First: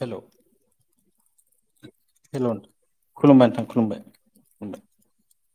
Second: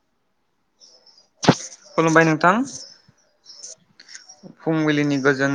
हेल खुलुमबाय हेल नोंथां खुलुमबाय खुलुमबाय। खुलुमबाय फुंबिलिनि गोजोन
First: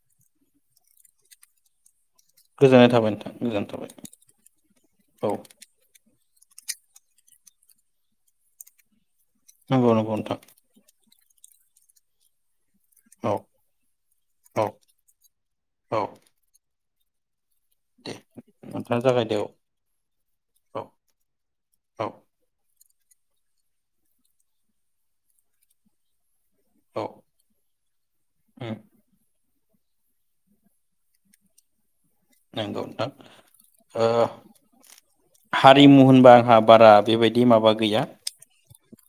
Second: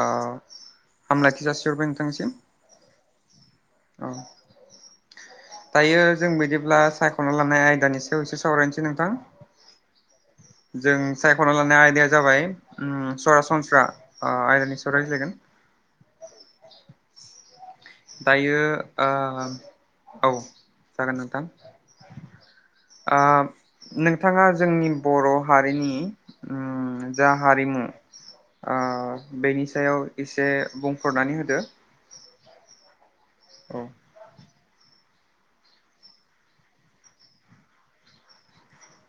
आं हामलायथि जासि हरबाय। गोजोननाय थाबाय नोंथां। गोजोननाय थाबाय औ औ दायो जों बिदिब्ला सायख'ना लानाय आयदानि सायाव एसे सावरायनोसै नोंथां। नंगौ नंगौ नोंथां। जों सायख'ना लानाय आयदाया जाबाय। ओम औ सरासनफ्रा ओ औ आयदानि सरायज्लायगोन। औ। दायो नोंथाङा जागायदो ओ औ जागोन नोंथां। औ औ ओ नोंथाङा जोंनि बर' हारिनि ओ औ जा हारिमु उम आ बेनि सा सायाव एसे बुंफोरनानै होदो। नंगौ नोंथां। औ ओ हारिमु होनबा आंहा बारा बेबायदि माबा गैया।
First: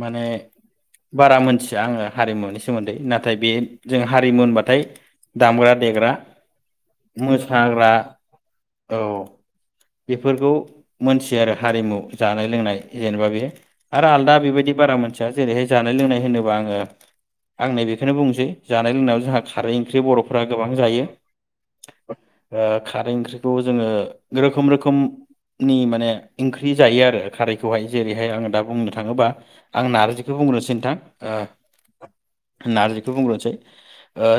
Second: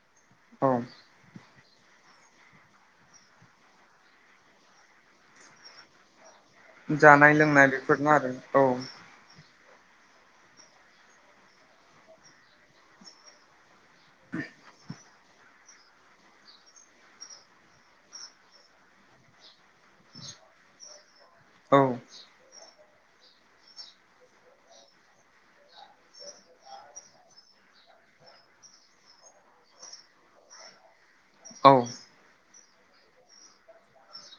माने औ बारा मोनथि थिया आङो हारिमुनि सोमोन्दै नाथाय बे जों हारिमु होनबाथाय दामग्रा-देग्रा जानाय-लोंनाय बेफोरनि आरो औ बेफोरखौ मसि आरो हारिमु जानाय लोंनाय जेनेबा बे आरो आलादा बेबायदि बारा मोन थिया जेरैहाय जानाय लोंनाय होनोबा आङो आं नै बेखौनो बुंनोसै जानाय लोंनायाव जोंहा खारै ओंख्रि बर'फ्रा गोबां जायो। औ ओ खारै ओंख्रिखौ जोङो रोखोम रोखोमनि माने ओंख्रि जायो आरो खारैखौहाय जेरैहाय आङो दा बुंनो थाङोबा आं नार्जिखौ बुंग्रोनोसै नोंथां औ नार्जिखौ बुंग्रोनोसै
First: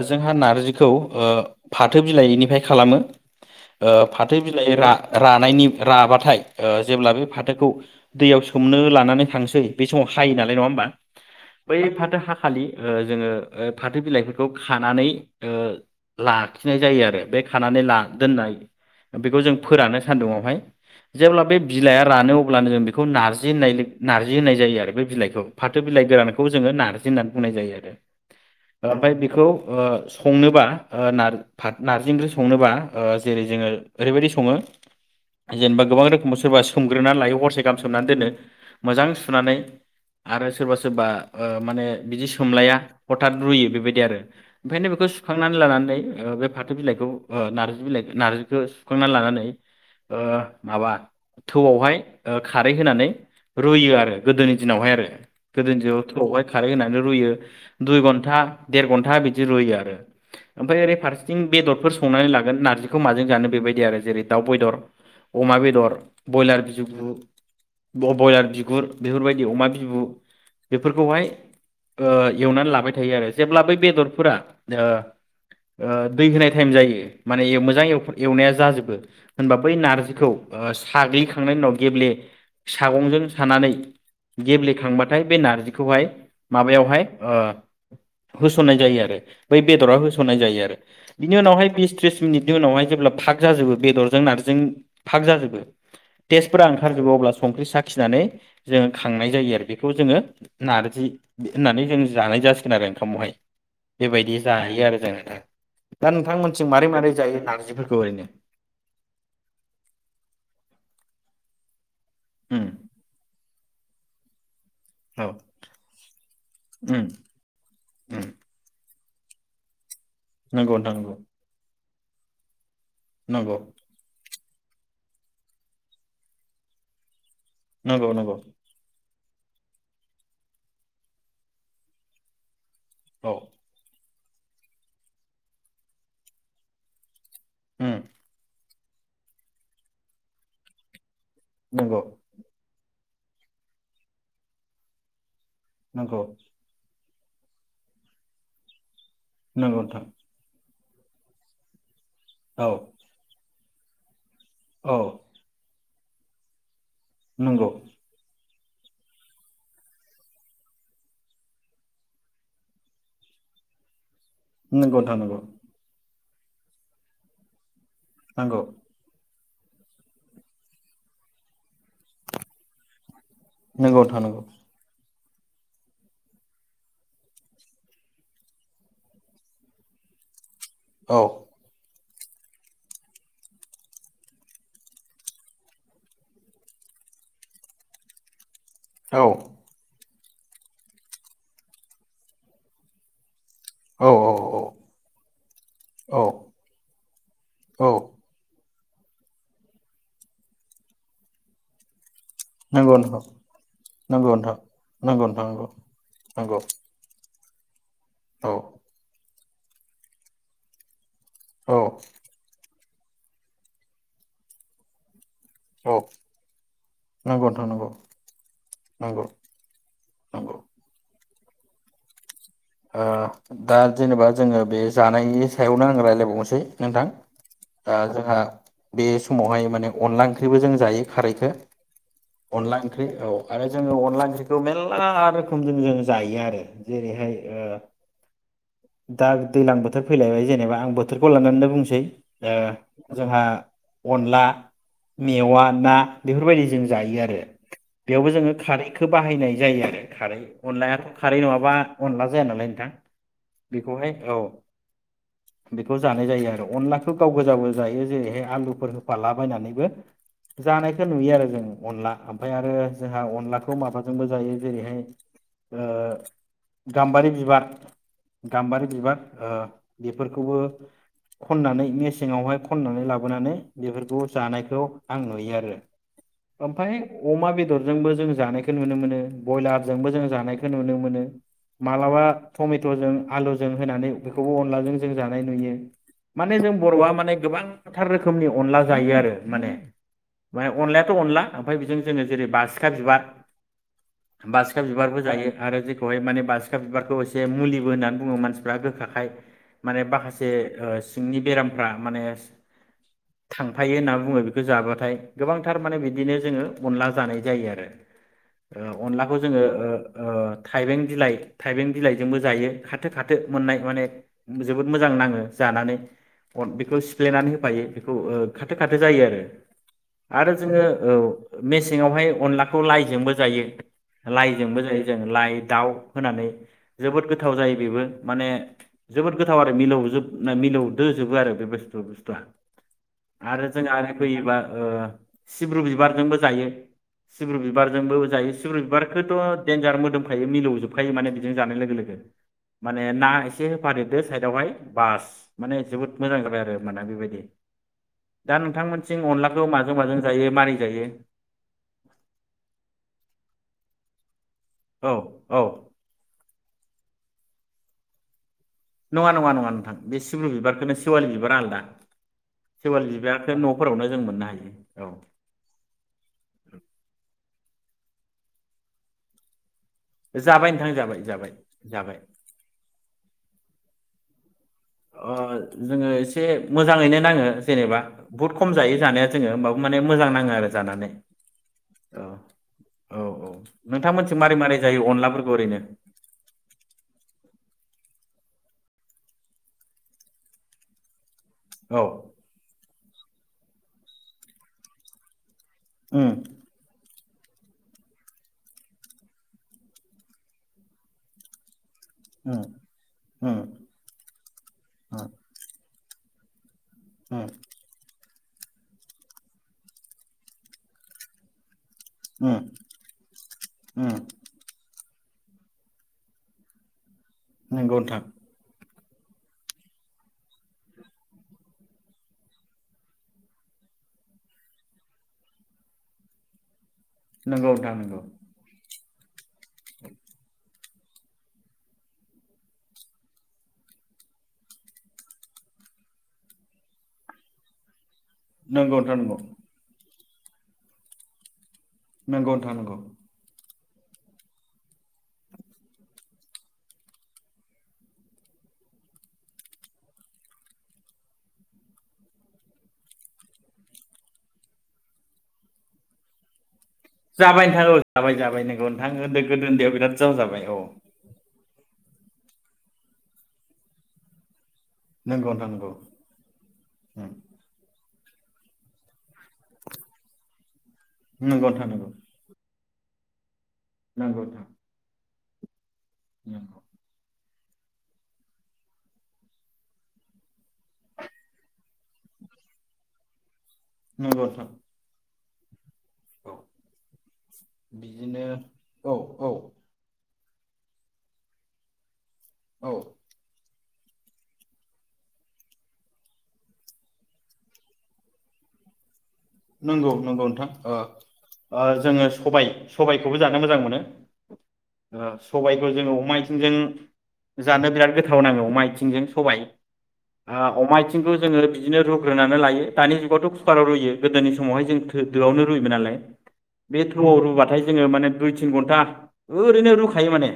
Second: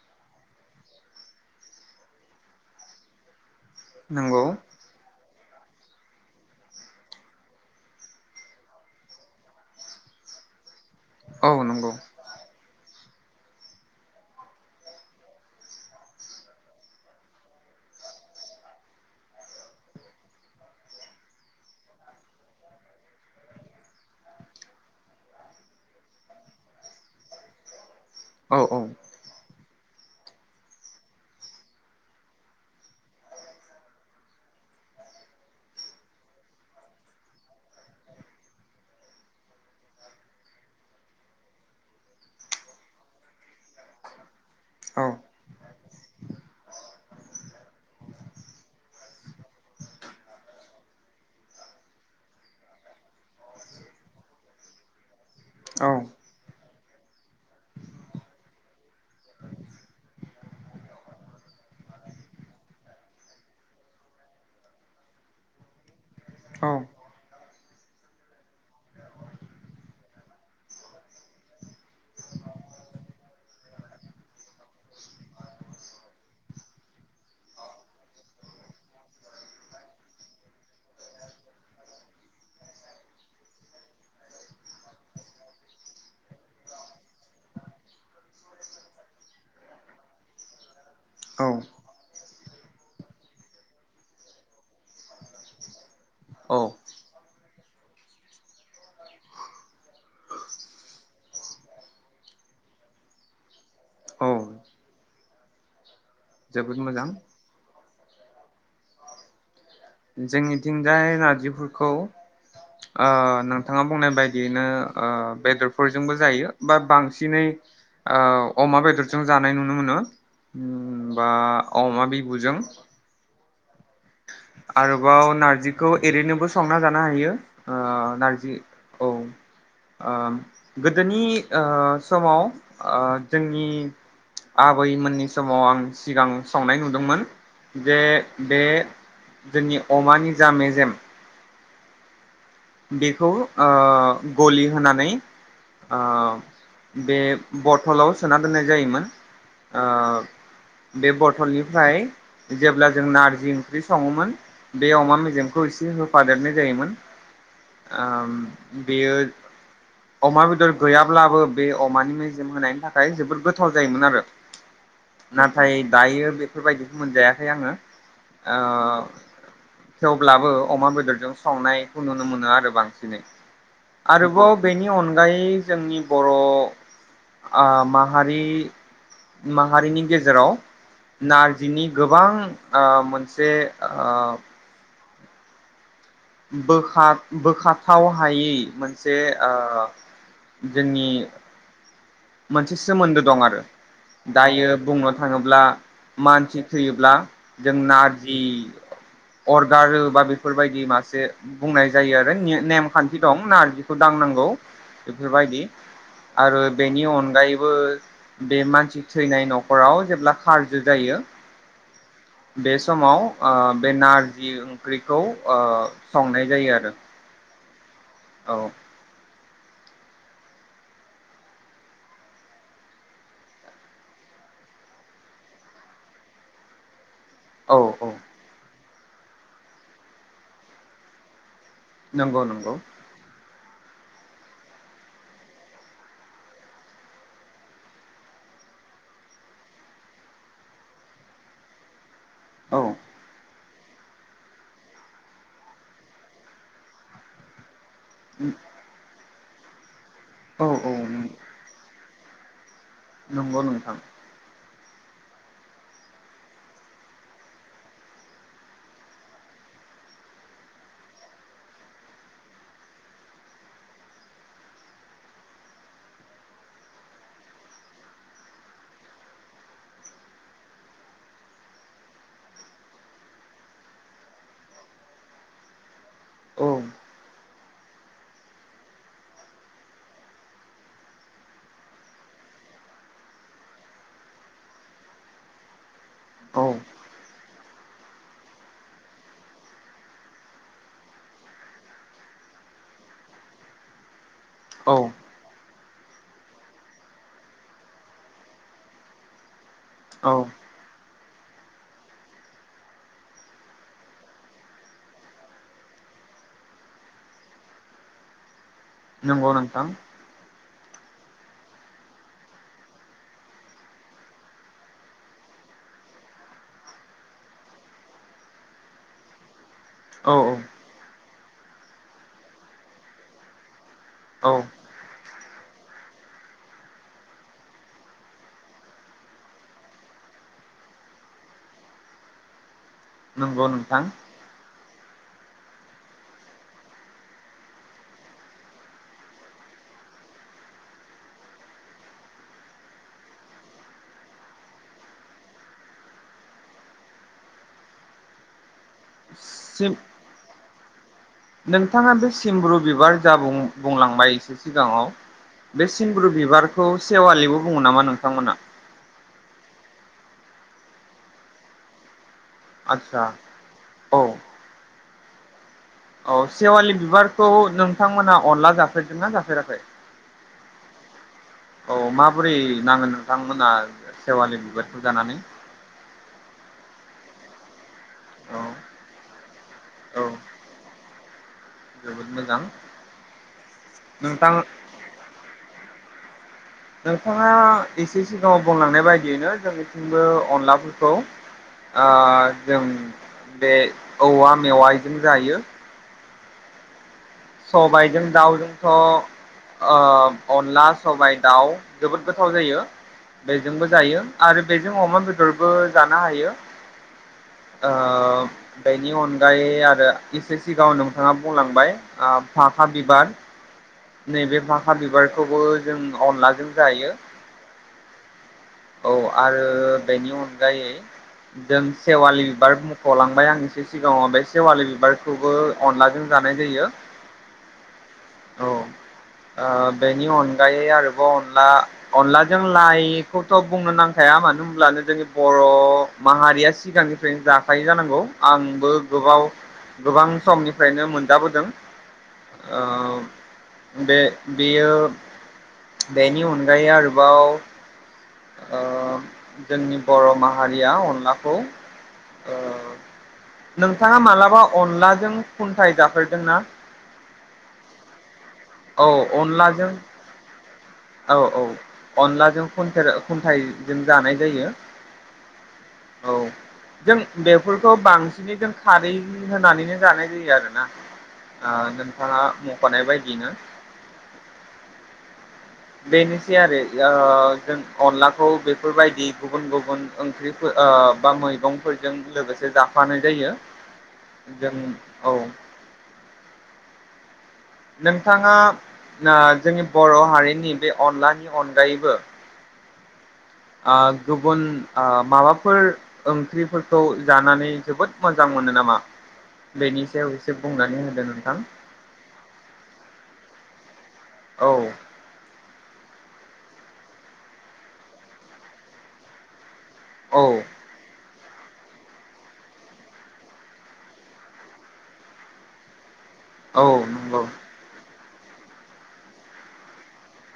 जोंहा नार्जिखौ फाथो बिलाइनिफ्राय खालामो। ओ फाथो नंगौ बिलाइ रा रानायनि राबाथाय ओ जेब्ला बे फाथोखौ दैयाव सोमनो लानानै थांसै बे समाव हायो नालाय नङा होमबा औ बै नंगौ फाथो हाखालि ओ जोङो फाथो बिलाइफोरखौ खानानै लाखिनाय जायो आरो बे खानानै ला दोननाय बेखौ जों फोरानो सान्दुंआवहाय जेब्ला बे बिलाइआ रानो अब्लानो जों बेखौ नारजि होननाय नार्जि होननाय जायो आरो बे बिलाइखौ फाथो बिलाइ गोरानखौ जोङो नार्जि होननानै बुंनाय जायो आरो औ औ ओमफ्राय बेखौ ओ संनोबा नारजि ओंख्रि संनोबा। ओ जेरै जोङो ओरैबायदि सङो जेनेबा गोबां रोखोमाव सोरबा सोमग्रोनानै लायो हरसे गाहाम सोमनानै दोनो मोजां सुनानै आरो सोरबा सोरबा माने ओ बिदि सोमलाया हथत रुयो बेबायदि आरो ओंखायनो औ बेखौ सुखांनानै लानानै ओ बे फाथो बिलाइखौ नारजि नारजि बिलाइ नारजिखौ सुखांनानै लानानै ओ माबा थौआवहाय खारै होनानै रुयो आरो गोदोनि दिनावहाय आरो गोदोनि औ दिनाव थौआवहाय खारै होनानै रुयो दुइ घन्टा देर घन्टा बिदि रुयो आरो ओमफ्राय ओरै फारसेथिं बेदरफोर संनानै लागोन नार बेखौ‌ माजों जानो बे‌ दाव बेदर अमा बेदर बयलार औ बिगुर बेफोर बादि अमा बिबु बेफोरखौ हायो एउनानै लाबाय थायो आरो लेब्ला बै बेदरफोरा ओ ओ दै होनाय टाइम जायो होनाय। जाय एवनाया जाजोबो होनबा बै नार्जिखौ साग्लिखांनायनि उनाव गेब्ले सागंजों सानानै गेब्लेखांबाथाय बे नारजिखौहाय माबायावहाय होसननाय जायो आरो बै बेदराव होसननाय जायो आरो बिनि औ उनावहाय बिस त्रिस मिनिट बिनि उनावहाय जेब्ला फाग जाजोबो बेदरजों नारजिजों फाग जाजोबो औ टेस्टफोरा ओंखारजोबो अब्लासो संख्रि साखिनानै जोङो खांनाय जायो आरो बेखौ जोङो नारजि होननानै जों जानाय जासिगोन आरो ओंखामावहाय औ बेबायदि जायो आरो जोङो‌। दा नोंथांमोनसिं जोबोद मारै मोजां मारै जायो। नारजिफोरखौ एरैनो जोंनिथिंजाय नारजिफोरखौ उम अ नों नाङा बुंनाय बायदियैनो ओ औ बेदरजोंबो जायो बा उम बांसिनै उम अमा जों जानाय नुनो मोनो नंगौ उम नोंथां बा अमा बिबुजों नांगौ आरोबाव नारजिखौ एरैनोबो संना जानो हायो। ओ नंगौ नंगौ नंगौ नारजि औ ओ गोदोनि ओ समाव ओ औ जोंनि आबैमोननि समाव आं सिगां सावनाय नुदोंमोन जे उम बे जोंनि अमानि जा मेजेम नंगौ बेखौ ओ गलि होनानै ओ नंगौ बे बथलाव सोना दोननाय जायोमोन नंगौ ओ नोंथां बे बथलनिफ्राय औ जेब्ला जों नारजि ओंख्रि सङोमोन बे औ अमा मेजेमखौ एसे हो फादारनो जायोमोन नंगौ आ बेयो अमा बेदर गैयाब्लाबो बे अमानि मेजेम होनायनि थाखाय जोबोद गोथाव जायोमोन आरो नंगौ नोंथां नंगौ नाथाय दायो बेफोरबायदिखौ मोनजायाखै आङो नंगौ ओ थेवब्लाबो अमा बेदरजों सावनायखौ नु नुनो मोनो आरो बांसिनै नंगौ नोंथां नंगौ आरोबाव बेनि अन अनगायै जोंनि बर' आ माहारि माहारिनि गेजेराव औ नारजिनि गोबां ओ मोनसे ओ- बोखा बोखाथाव हायै मोनसे औ ओ जोंनि मोनसे सोमोन्दो दं आरो। औ औ दायो बुंनो थाङोब्ला औ मानसि थैयोब्ला जों औ नारजि अर गारो बा बेफोरबायदि मासे बुंनाय जायो आरो। नंगौ नेमखान्थि नंगौ दं नारजिखौ नंगौ दांनांगौ नोंथां नंगौ नोंथां बेफोरबायदि नंगौ नंगौ आरो। नि अनगायैबो औ बे मानसि थैनाय। न'खराव जेब्ला खारजु जायो। औ बे समाव ओ बे नारजि ओंख्रिखौ ओ औ संनाय जायो आरो। नंगौ नंगौ औ नंगौ ओ दा जेनेबा जोङो बे जानायनि सायावनो आं रायज्लायबावनोसै नोंथां। औ ओ औ दाथ हा। बे समावहाय माने अनला ओंख्रिबो जों जायो खारैखो नंगौ नंगौ अनला ओंख्रि औ आरो जोङो अनला ओंख्रिखौ मेरला रोखोमजों जोङो जायो आरो जेरैहाय ओ दा दै्लां बोथोर फैलायबाय जेनेबा आं बोथोरखौ लनानै बुंसै ओ औ जोंहा अनला मेवा ना बेफोरबायदि जों जायो आरो। बेयावबो जोङो खारैखौ बाहायनाय जायो आरो। खारै औ औ अनलायाथ' खारै नङाबा माबा जाया नालाय नोंथां। नंगौ नोंथां बेखौहाय औ। बेखौ जानाय जायो आरो अनलाखौ गाव गोजावबो जायो जेरैहाय आलुफोर होफालाबायनानैबो जानायखौ नुयो आरो जों अनला ओमफ्राय आरो जोंहा अनलाखौ माबाजोंबो जायो जेरैहाय ओ। गाम्बारि बिबार गाम्बारि बिबार ओ बेफोरखौबो खननानै मेसेङावहाय खननानै लाबोनानै बेफोरखौ जानायखौ आं नुयो आरो औ ओमफ्राय अमा बेदरजोंबो जों जानायखौ नुनो मोनो ब्रयलारजोंबो जों जानायखौ नुनो मोनो। मालाबा टमेट'जों आलुजों होनानै बेखौबो अनलाजों जों जानाय नुयो। माने औ जों बर'आ माने गोबांथार रोखोमनि अनला जायो आरो माने मे अनलायाथ' अनला ओमफ्राय बेजों जोङो जेरै बासिखा बिबार बासिखा औ बिबारबो जायो आरो माने बास सिखा बिबारखौ एसे मुलिबो होन्नानै बुङो मानसिफ्रा गोखाखाय माने औ बाखासे ओ सिंनि बेरामफ्रा माने थांफायो होननानै बुङो बेखौ जाबाथाय गोबांथार माने बिदिनो जोङो अनला जानाय जायो आरो ओ अनलाखौ नंगौ जोङो नोंथां ओ थाइबें बिलाइ थाइबें बिलाइजोंबो जायो खाथो खाथो मोननाय माने जोबोद मोजां नाङो जानानै अ बेखौ सिफ्लेनानै होफायो बेखौ ओ खाथो खाथो जायो आरो औ आरो जोङो औ मेसेङावहाय अनलाखौ लाइजोंबो जायो औ लाइजोंबो जायो जों लाइ दाउ होनानै जोबोद गोथाव जायो बेबो माने जोबोद गोथाव आरो मिलौजोब मिलौदोजोबो आरो बे बस्थु-बुस्थुआ आरो नंगौ जोङा नोंथां ओरै फैयो एबार ओ सिब्रु बिबारजोंबो जायो सिब्रु बिबारजोंबो जायो सिब्रु बिबारखौथ' देनजार मोदोमखायो मिलौजोब खायो माने बेजों जानाय लोगो लोगो माने ना एसे होफादेरदो साइदावहाय बास माने जोबोद मोजां जाबाय आरो होमबाना बेबायदि दा नोंथां मोनथिं अनलाखौ सिम माजों माजों जायो मारै जायो नोंथाङा बे सिमब्रु बिबार जा बुं-बुंलांबाय एसे सि सिगाङाव औ औ बे सिमब्रु बिबार खौ सेवालिबो बुङो नामा नोंथांमोना नङा नङा नङा नोंथां बे सिब्रु बिबारखौनो सिवालि बिबारा आलादा सेवा आदसा बिबारखो न'फोरावनो औ जों मोननो हायो औ औ सेवालि बिबारखौ नोंथांमोना अनला जाफेरदों ना जाफेराखै जाबाय नोंथां जाबाय जाबाय औ जाबाय माबोरै नांगोन नोंथांमोना सेवालि बिबारखौ ओ जानानै जोङो एसे मोजाङैनो नाङो जेनेबा बुहुत औ खम जायो जानाया जोङो होमबाबो माने औ मोजां नाङो आरो जानानै औ जोबोद मोजां औ औ नोंथां मोनथिं मारै मारै जायो अनलाफोरखौ ओरैनो नोंथाङा एसे सिगाङाव बुंलांनाय बायदियैनो जोंनिथिंबो अनलाफोरखौ औ ओ जों बे औवा मेवाइजों जायो उम सबाइजों दाउजोंथ' ओ अनला सबाइ दाउ जोबोद गोथाव उम जायो उम बेजोंबो जायो आरो बेजों अमा उम बेदरबो जानो हायो उम ओ बेनि अनगायै आरो एसे सिगाङाव नोंथाङा बुंलांबाय ओ उम फाखा बिबार उम नैबे फाखा बिबार खौबो जों अनलाजों जायो नोंगौ नोंथां औ आरो बेनि अनगायै जों सेवालि बिबार मख'लांबाय आं एसे सिगाङाव बे सेवालि बिबारखौबो अनलाजों जानाय जायो नोंगौ नोंथां नोंगौ औ ओ बेनि अनगायै आरो ब अनला अनलाजों लाइखौथ' बुंनो नांखाया मानो होनोमब्लानो जोंनि बर' माहारिया सिगांनिफ्रायनो जाखायो जानांगौ आंबो नंगौ नोंथां नंगौ गोबाव गोबां समनिफ्रायनो मोनजाबोदों नोंगौ नोंथां नोंगौ ओ बे बेयो बेनि अनगायै आरोबाव ओ जोंनि बर' माहारिया अनलाखौ ओ नोंथाङा मालाबा अनलाजों खुन्थाय जाफेरोदोंना जाबाय नोंथा औ जाबाय जा बाय नोंगौ औ नोंथा ओन्दो गोदो अनलाजों ओन्दैयाव बिराद जावजाबाय औ औ औ अनलाजों खुन्थोर खुन्थाइजों जानाय जायो नंगौ नोंथां नंगौ औ जों उम बेफोरखौ बां बिनिजों खारै होनानैनो जानाय जायो आरो ना नंगौ आ नोंथां नोंथाङा बानाय बायदिनो नोंगौ नोंथां बेनिसै आरो नंगौ या जों अनलाखौ बेफोरबायदि गुबुन गुबुन ओंख्रिफो ओ बा मैगंफोरजों लोगोसे जाफानाय जायो नंगौ नोंथां जों औ औ बिदिनो नोंथाङा ना औ जोंनि बर' हारि नि बे अनलानि अनगायैबो औ ओ गुबुन ओ माबाफोर ओंख्रिफोरखौ जानानै जोबोद मोजां मोनो नामा बेनि नंगौ सायाव नंगौ एसे नोंथां ओ बुंनानै होदो नोंथां ओ जोङो सबाइ सबाइखौबो जानो मोजां मोनो औ ओ सबायखौ जोङो अमा आय आथिंजों जानो बिराद गोथाव नाङो अमा आइथिंजों सबाइ। आ औ अमा आइथिंख। जोङो बिदिनो रुग्रोनानै लायो दानि जुगावथ' कुकाराव रुयो। गोदोनि समावहाय जों दोआवनो रुयोमोन नालाय। औ बे थौआव नंगौ रुबाथाय जोङो माने दुइ तिन घन्टा ओरैनो रुखायो माने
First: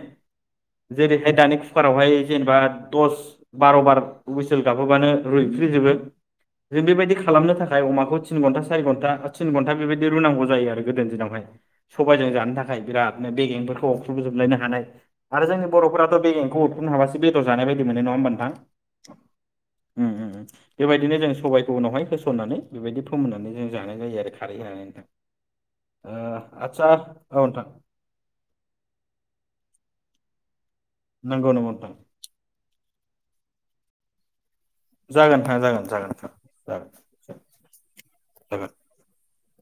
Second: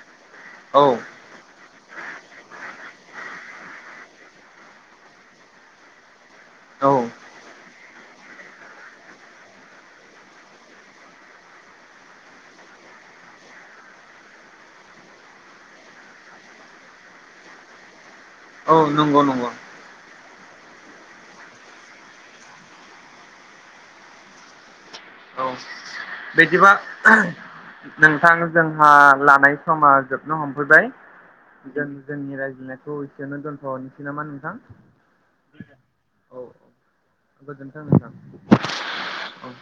औ जेरैहाय दानि कुकारावहाय जेनेबा दस बार' बार हुइसेल गाबहोबानो रुइफ्रिजोबो जों औ बेबायदि खालामनो थाखाय अमाखौ। थिन घन्टा सारि घन्टा थिन घन्टा बेबायदि रुनांगौ जायो आरो गोदो दिनावहाय सब्बायजों जानो थाखाय बिरादनो बेगेंफोरखौ अरख्रुबजोबलायनो हानाय आरो जोंनि बर'फोराथ' बेगेंखौ अरख्रुनो हाबासो बेदर जानाय बायदि मोनो नङा होमबा? नोंथां औ नंगौ नंगौ। उम उम बेबायदिनो जों सबबायखौ उनावहाय होसननानै बेबायदि खौ होननानै जों जानाय जायो आरो खारै होनानै। औ ओ बिदिबा आदसा औ नोंथां नोंथां जोंहा लानाय समा जोबनो हमफैबाय। नंगौ नंगौ जों नोंथां जोंनि रायज्लायनाय थ' एसेयावनो दोनथ'नोसै नामा नोंथां? जागोन नोंथां जागोन जागोन नोंथां औ औ जागोन जागोन गोजोनथों नोंथां जागोन। औ